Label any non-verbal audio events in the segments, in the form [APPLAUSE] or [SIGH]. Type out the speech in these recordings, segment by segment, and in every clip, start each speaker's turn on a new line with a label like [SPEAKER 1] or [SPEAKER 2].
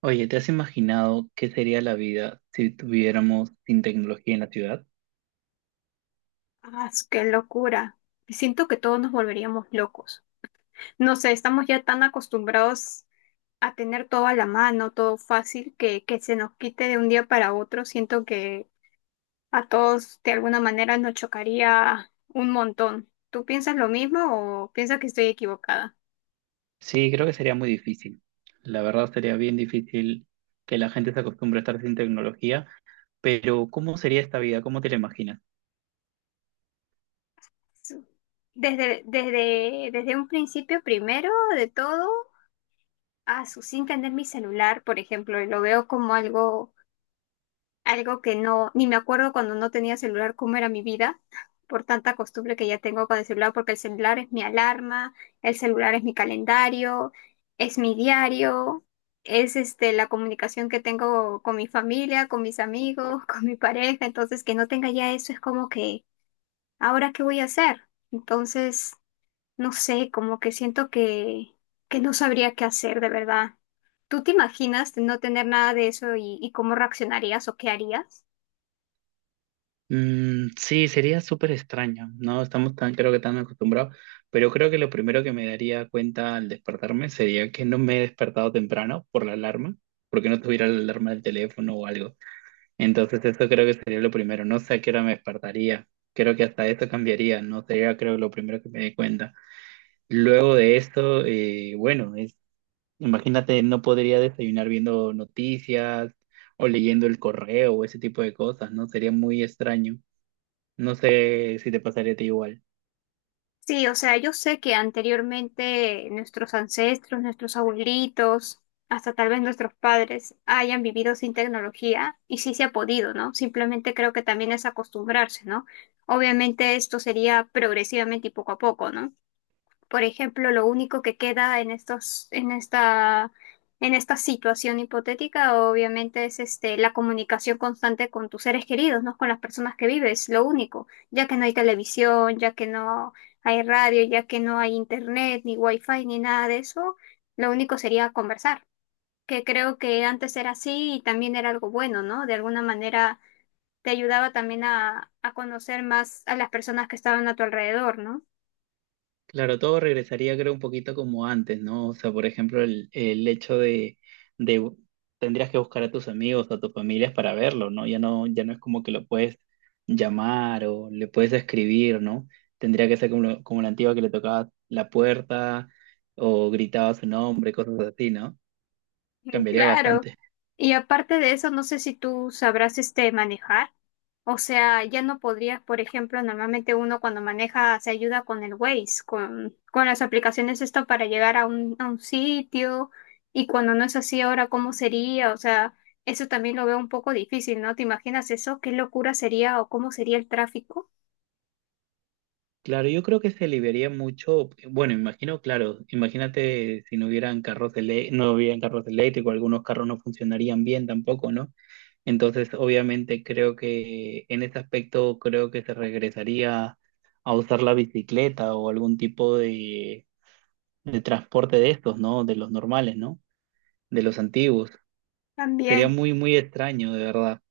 [SPEAKER 1] Oye, ¿te has imaginado qué sería la vida si tuviéramos sin tecnología en la ciudad?
[SPEAKER 2] Ah, qué locura. Siento que todos nos volveríamos locos. No sé, estamos ya tan acostumbrados a tener todo a la mano, todo fácil, que se nos quite de un día para otro. Siento que a todos de alguna manera nos chocaría un montón. ¿Tú piensas lo mismo o piensas que estoy equivocada?
[SPEAKER 1] Sí, creo que sería muy difícil. La verdad sería bien difícil que la gente se acostumbre a estar sin tecnología, pero ¿cómo sería esta vida? ¿Cómo te la imaginas?
[SPEAKER 2] Su- desde un principio, primero de todo, a su sin tener mi celular, por ejemplo, y lo veo como algo que no, ni me acuerdo cuando no tenía celular cómo era mi vida, por tanta costumbre que ya tengo con el celular, porque el celular es mi alarma, el celular es mi calendario, es mi diario, es este la comunicación que tengo con mi familia, con mis amigos, [LAUGHS] con mi pareja, entonces que no tenga ya eso es como que, ¿ahora qué voy a hacer? Entonces, no sé, como que siento que no sabría qué hacer de verdad. ¿Tú te imaginas no tener nada de eso y cómo reaccionarías o qué harías?
[SPEAKER 1] Mm, sí, sería súper extraño. No estamos tan, creo que tan acostumbrados, pero creo que lo primero que me daría cuenta al despertarme sería que no me he despertado temprano por la alarma, porque no tuviera la alarma del teléfono o algo. Entonces eso creo que sería lo primero. No sé a qué hora me despertaría. Creo que hasta eso cambiaría. No sería, creo, lo primero que me di cuenta. Luego de eso, bueno, es, imagínate, no podría desayunar viendo noticias o leyendo el correo o ese tipo de cosas, ¿no? Sería muy extraño. No sé si te pasaría a ti igual.
[SPEAKER 2] Sí, o sea, yo sé que anteriormente nuestros ancestros, nuestros abuelitos, hasta tal vez nuestros padres hayan vivido sin tecnología y sí se ha podido, ¿no? Simplemente creo que también es acostumbrarse, ¿no? Obviamente esto sería progresivamente y poco a poco, ¿no? Por ejemplo, lo único que queda en esta situación hipotética, obviamente, es este, la comunicación constante con tus seres queridos, ¿no? Con las personas que vives, lo único, ya que no hay televisión, ya que no hay radio, ya que no hay internet, ni wifi, ni nada de eso, lo único sería conversar, que creo que antes era así y también era algo bueno, ¿no? De alguna manera te ayudaba también a conocer más a las personas que estaban a tu alrededor, ¿no?
[SPEAKER 1] Claro, todo regresaría creo un poquito como antes, ¿no? O sea, por ejemplo, el hecho de, de bu- tendrías que buscar a tus amigos, a tus familias para verlo, ¿no? Ya no, ya no es como que lo puedes llamar o le puedes escribir, ¿no? Tendría que ser como, como la antigua que le tocabas la puerta o gritaba su nombre, cosas así, ¿no?
[SPEAKER 2] [LAUGHS]
[SPEAKER 1] Cambiaría
[SPEAKER 2] Claro.
[SPEAKER 1] bastante.
[SPEAKER 2] Y aparte de eso, no sé si tú sabrás este manejar. O sea, ya no podrías, por ejemplo, normalmente uno cuando maneja se ayuda con el Waze, con las aplicaciones esto para llegar a a un sitio. Y cuando no es así, ahora cómo sería. O sea, eso también lo veo un poco difícil, ¿no? ¿Te imaginas eso? ¿Qué locura sería o cómo sería el tráfico?
[SPEAKER 1] Claro, yo creo que se aliviaría mucho, bueno, imagino, claro, imagínate si no hubieran no hubieran carros eléctricos, algunos carros no funcionarían bien tampoco, ¿no? Entonces, obviamente, creo que en ese aspecto creo que se regresaría a usar la bicicleta o algún tipo de transporte de estos, ¿no? De los normales, ¿no? De los antiguos. Sería
[SPEAKER 2] También.
[SPEAKER 1] muy, muy extraño, de verdad.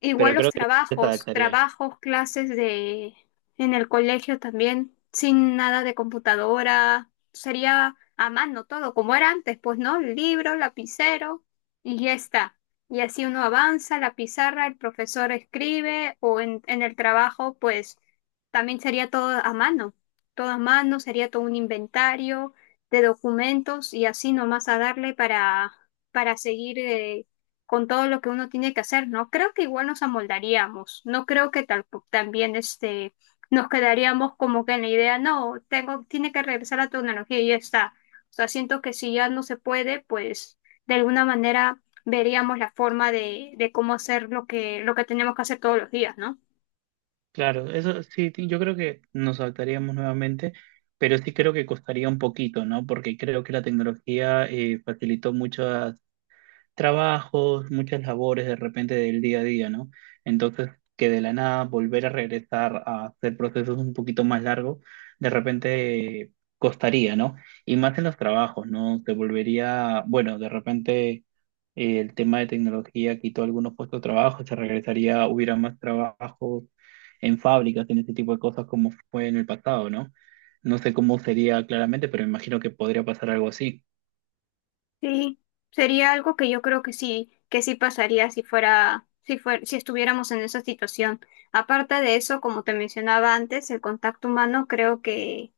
[SPEAKER 2] Igual
[SPEAKER 1] Pero
[SPEAKER 2] los
[SPEAKER 1] creo que la gente se
[SPEAKER 2] trabajos,
[SPEAKER 1] adaptaría.
[SPEAKER 2] trabajos, clases de en el colegio también, sin nada de computadora, sería a mano todo, como era antes, pues, ¿no? Libro, lapicero y ya está. Y así uno avanza, la pizarra, el profesor escribe o en el trabajo, pues también sería todo a mano, sería todo un inventario de documentos y así nomás a darle para seguir con todo lo que uno tiene que hacer, ¿no? Creo que igual nos amoldaríamos, no creo que tal, también este, nos quedaríamos como que en la idea, no, tengo, tiene que regresar la tecnología y ya está. O sea, siento que si ya no se puede, pues de alguna manera veríamos la forma de cómo hacer lo lo que tenemos que hacer todos los días, ¿no?
[SPEAKER 1] Claro, eso sí, yo creo que nos adaptaríamos nuevamente, pero sí creo que costaría un poquito, ¿no? Porque creo que la tecnología facilitó muchas trabajos, muchas labores de repente del día a día, ¿no? Entonces, que de la nada volver a regresar a hacer procesos un poquito más largos, de repente costaría, ¿no? Y más en los trabajos, ¿no? Se volvería, bueno, de repente el tema de tecnología quitó algunos puestos de trabajo, se regresaría, hubiera más trabajos en fábricas, en ese tipo de cosas como fue en el pasado, ¿no? No sé cómo sería claramente, pero me imagino que podría pasar algo así.
[SPEAKER 2] Sí, sería algo que yo creo que sí pasaría si estuviéramos en esa situación. Aparte de eso, como te mencionaba antes, el contacto humano creo que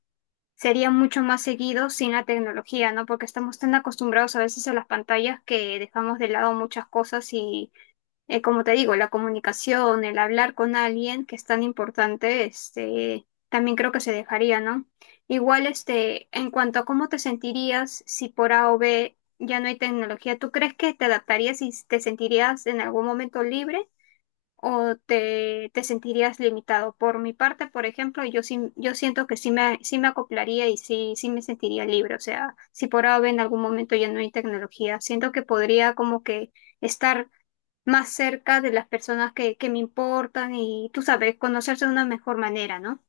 [SPEAKER 2] sería mucho más seguido sin la tecnología, ¿no? Porque estamos tan acostumbrados a veces a las pantallas que dejamos de lado muchas cosas y, como te digo, la comunicación, el hablar con alguien que es tan importante, este, también creo que se dejaría, ¿no? Igual, este, en cuanto a cómo te sentirías si por A o B ya no hay tecnología, ¿tú crees que te adaptarías y te sentirías en algún momento libre o te sentirías limitado? Por mi parte, por ejemplo, yo sí, yo siento que sí me acoplaría y sí, sí me sentiría libre. O sea, si por ahora en algún momento ya no hay tecnología, siento que podría como que estar más cerca de las personas que me importan y tú sabes, conocerse de una mejor manera, ¿no?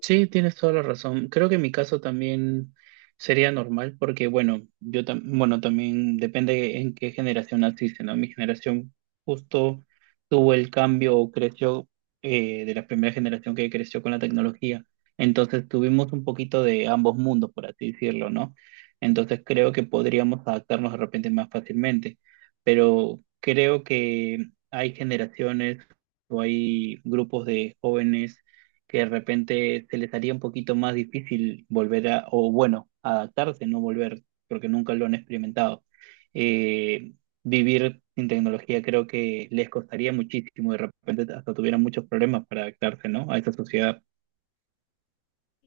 [SPEAKER 1] Sí, tienes toda la razón. Creo que en mi caso también sería normal porque, bueno, bueno, también depende en qué generación naciste, ¿no? Mi generación justo tuvo el cambio o creció de la primera generación que creció con la tecnología. Entonces tuvimos un poquito de ambos mundos, por así decirlo, ¿no? Entonces creo que podríamos adaptarnos de repente más fácilmente, pero creo que hay generaciones o hay grupos de jóvenes que de repente se les haría un poquito más difícil volver a, o bueno, adaptarse, no volver, porque nunca lo han experimentado. Eh, vivir sin tecnología creo que les costaría muchísimo, de repente hasta tuvieran muchos problemas para adaptarse, ¿no? A esa sociedad.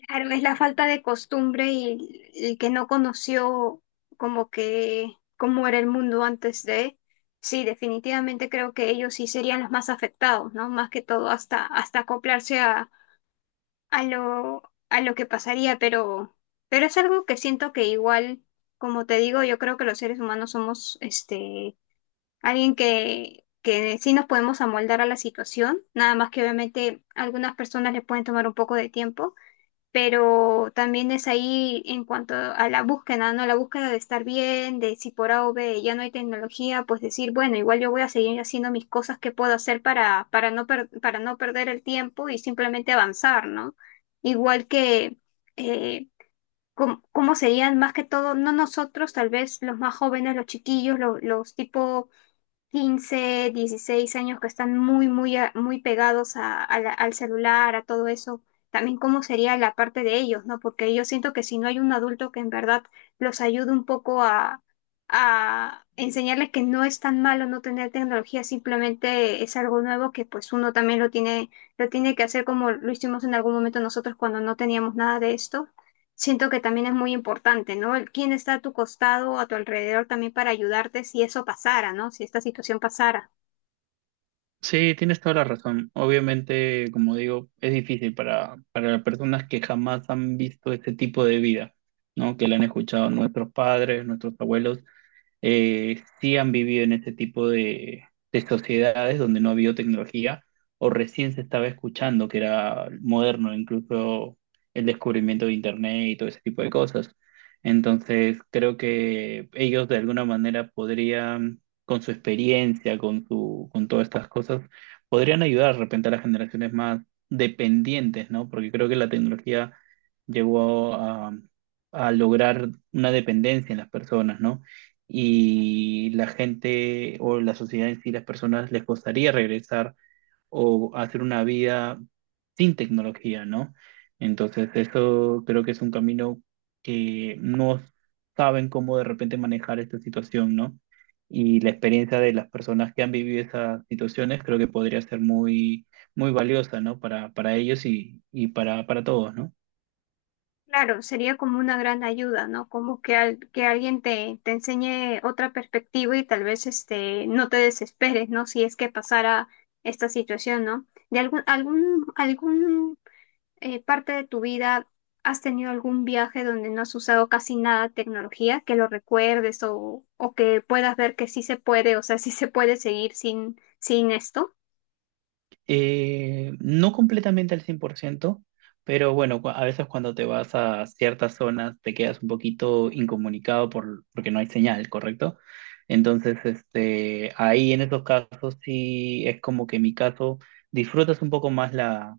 [SPEAKER 2] Claro, es la falta de costumbre y el que no conoció como que cómo era el mundo antes de. Sí, definitivamente creo que ellos sí serían los más afectados, ¿no? Más que todo hasta acoplarse a lo, a lo que pasaría, pero es algo que siento que igual, como te digo, yo creo que los seres humanos somos este alguien que sí nos podemos amoldar a la situación, nada más que obviamente algunas personas les pueden tomar un poco de tiempo pero también es ahí en cuanto a la búsqueda, ¿no? La búsqueda de estar bien, de si por A o B ya no hay tecnología, pues decir, bueno, igual yo voy a seguir haciendo mis cosas que puedo hacer para no perder el tiempo y simplemente avanzar, ¿no? Igual que, eh, ¿cómo, serían más que todo, no nosotros, tal vez los más jóvenes, los chiquillos, los tipo 15, 16 años que están muy pegados al celular, a todo eso, también cómo sería la parte de ellos, ¿no? Porque yo siento que si no hay un adulto que en verdad los ayude un poco a enseñarles que no es tan malo no tener tecnología, simplemente es algo nuevo que pues uno también lo tiene que hacer como lo hicimos en algún momento nosotros cuando no teníamos nada de esto. Siento que también es muy importante, ¿no? El quién está a tu costado, a tu alrededor también para ayudarte si eso pasara, ¿no? Si esta situación pasara.
[SPEAKER 1] Sí, tienes toda la razón. Obviamente, como digo, es difícil para las personas que jamás han visto este tipo de vida, ¿no? Que la han escuchado nuestros padres, nuestros abuelos, sí han vivido en este tipo de sociedades donde no ha habido tecnología o recién se estaba escuchando que era moderno incluso el descubrimiento de Internet y todo ese tipo de cosas. Entonces, creo que ellos de alguna manera podrían, con su experiencia, con su, con todas estas cosas, podrían ayudar de repente a las generaciones más dependientes, ¿no? Porque creo que la tecnología llegó a lograr una dependencia en las personas, ¿no? Y la gente o la sociedad en sí, las personas les costaría regresar o hacer una vida sin tecnología, ¿no? Entonces, eso creo que es un camino que no saben cómo de repente manejar esta situación, ¿no? Y la experiencia de las personas que han vivido esas situaciones creo que podría ser muy, muy valiosa, ¿no? Para ellos y para todos, ¿no?
[SPEAKER 2] Claro, sería como una gran ayuda, ¿no? Como que, que alguien te enseñe otra perspectiva y tal vez este, no te desesperes, ¿no? Si es que pasara esta situación, ¿no? ¿De algún parte de tu vida has tenido algún viaje donde no has usado casi nada de tecnología, que lo recuerdes o que puedas ver que sí se puede, o sea, sí se puede seguir sin esto?
[SPEAKER 1] No completamente al 100%, pero bueno, a veces cuando te vas a ciertas zonas te quedas un poquito incomunicado por, porque no hay señal, ¿correcto? Entonces, este, ahí en esos casos sí es como que en mi caso disfrutas un poco más la,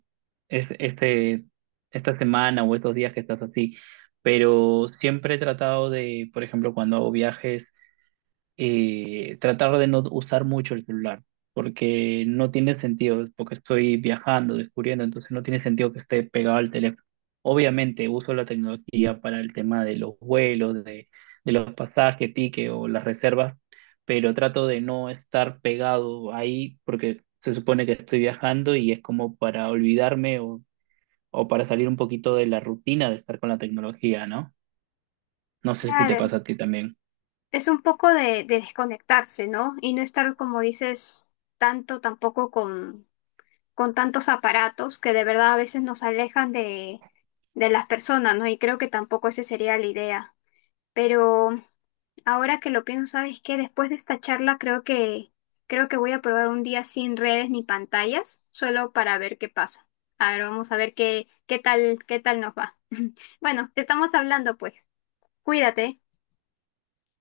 [SPEAKER 1] este, esta semana o estos días que estás así, pero siempre he tratado de, por ejemplo, cuando hago viajes, tratar de no usar mucho el celular, porque no tiene sentido, porque estoy viajando, descubriendo, entonces no tiene sentido que esté pegado al teléfono. Obviamente uso la tecnología para el tema de los vuelos, de los pasajes, tickets o las reservas, pero trato de no estar pegado ahí porque se supone que estoy viajando y es como para olvidarme o para salir un poquito de la rutina de estar con la tecnología, ¿no? No sé si te
[SPEAKER 2] Claro,
[SPEAKER 1] pasa a ti también.
[SPEAKER 2] es un poco de desconectarse, ¿no? Y no estar, como dices, tanto tampoco con tantos aparatos que de verdad a veces nos alejan de las personas, ¿no? Y creo que tampoco esa sería la idea. Pero ahora que lo pienso, sabes que después de esta charla creo que voy a probar un día sin redes ni pantallas, solo para ver qué pasa. A ver, vamos a ver qué tal nos va. [LAUGHS] Bueno, te estamos hablando pues. Cuídate.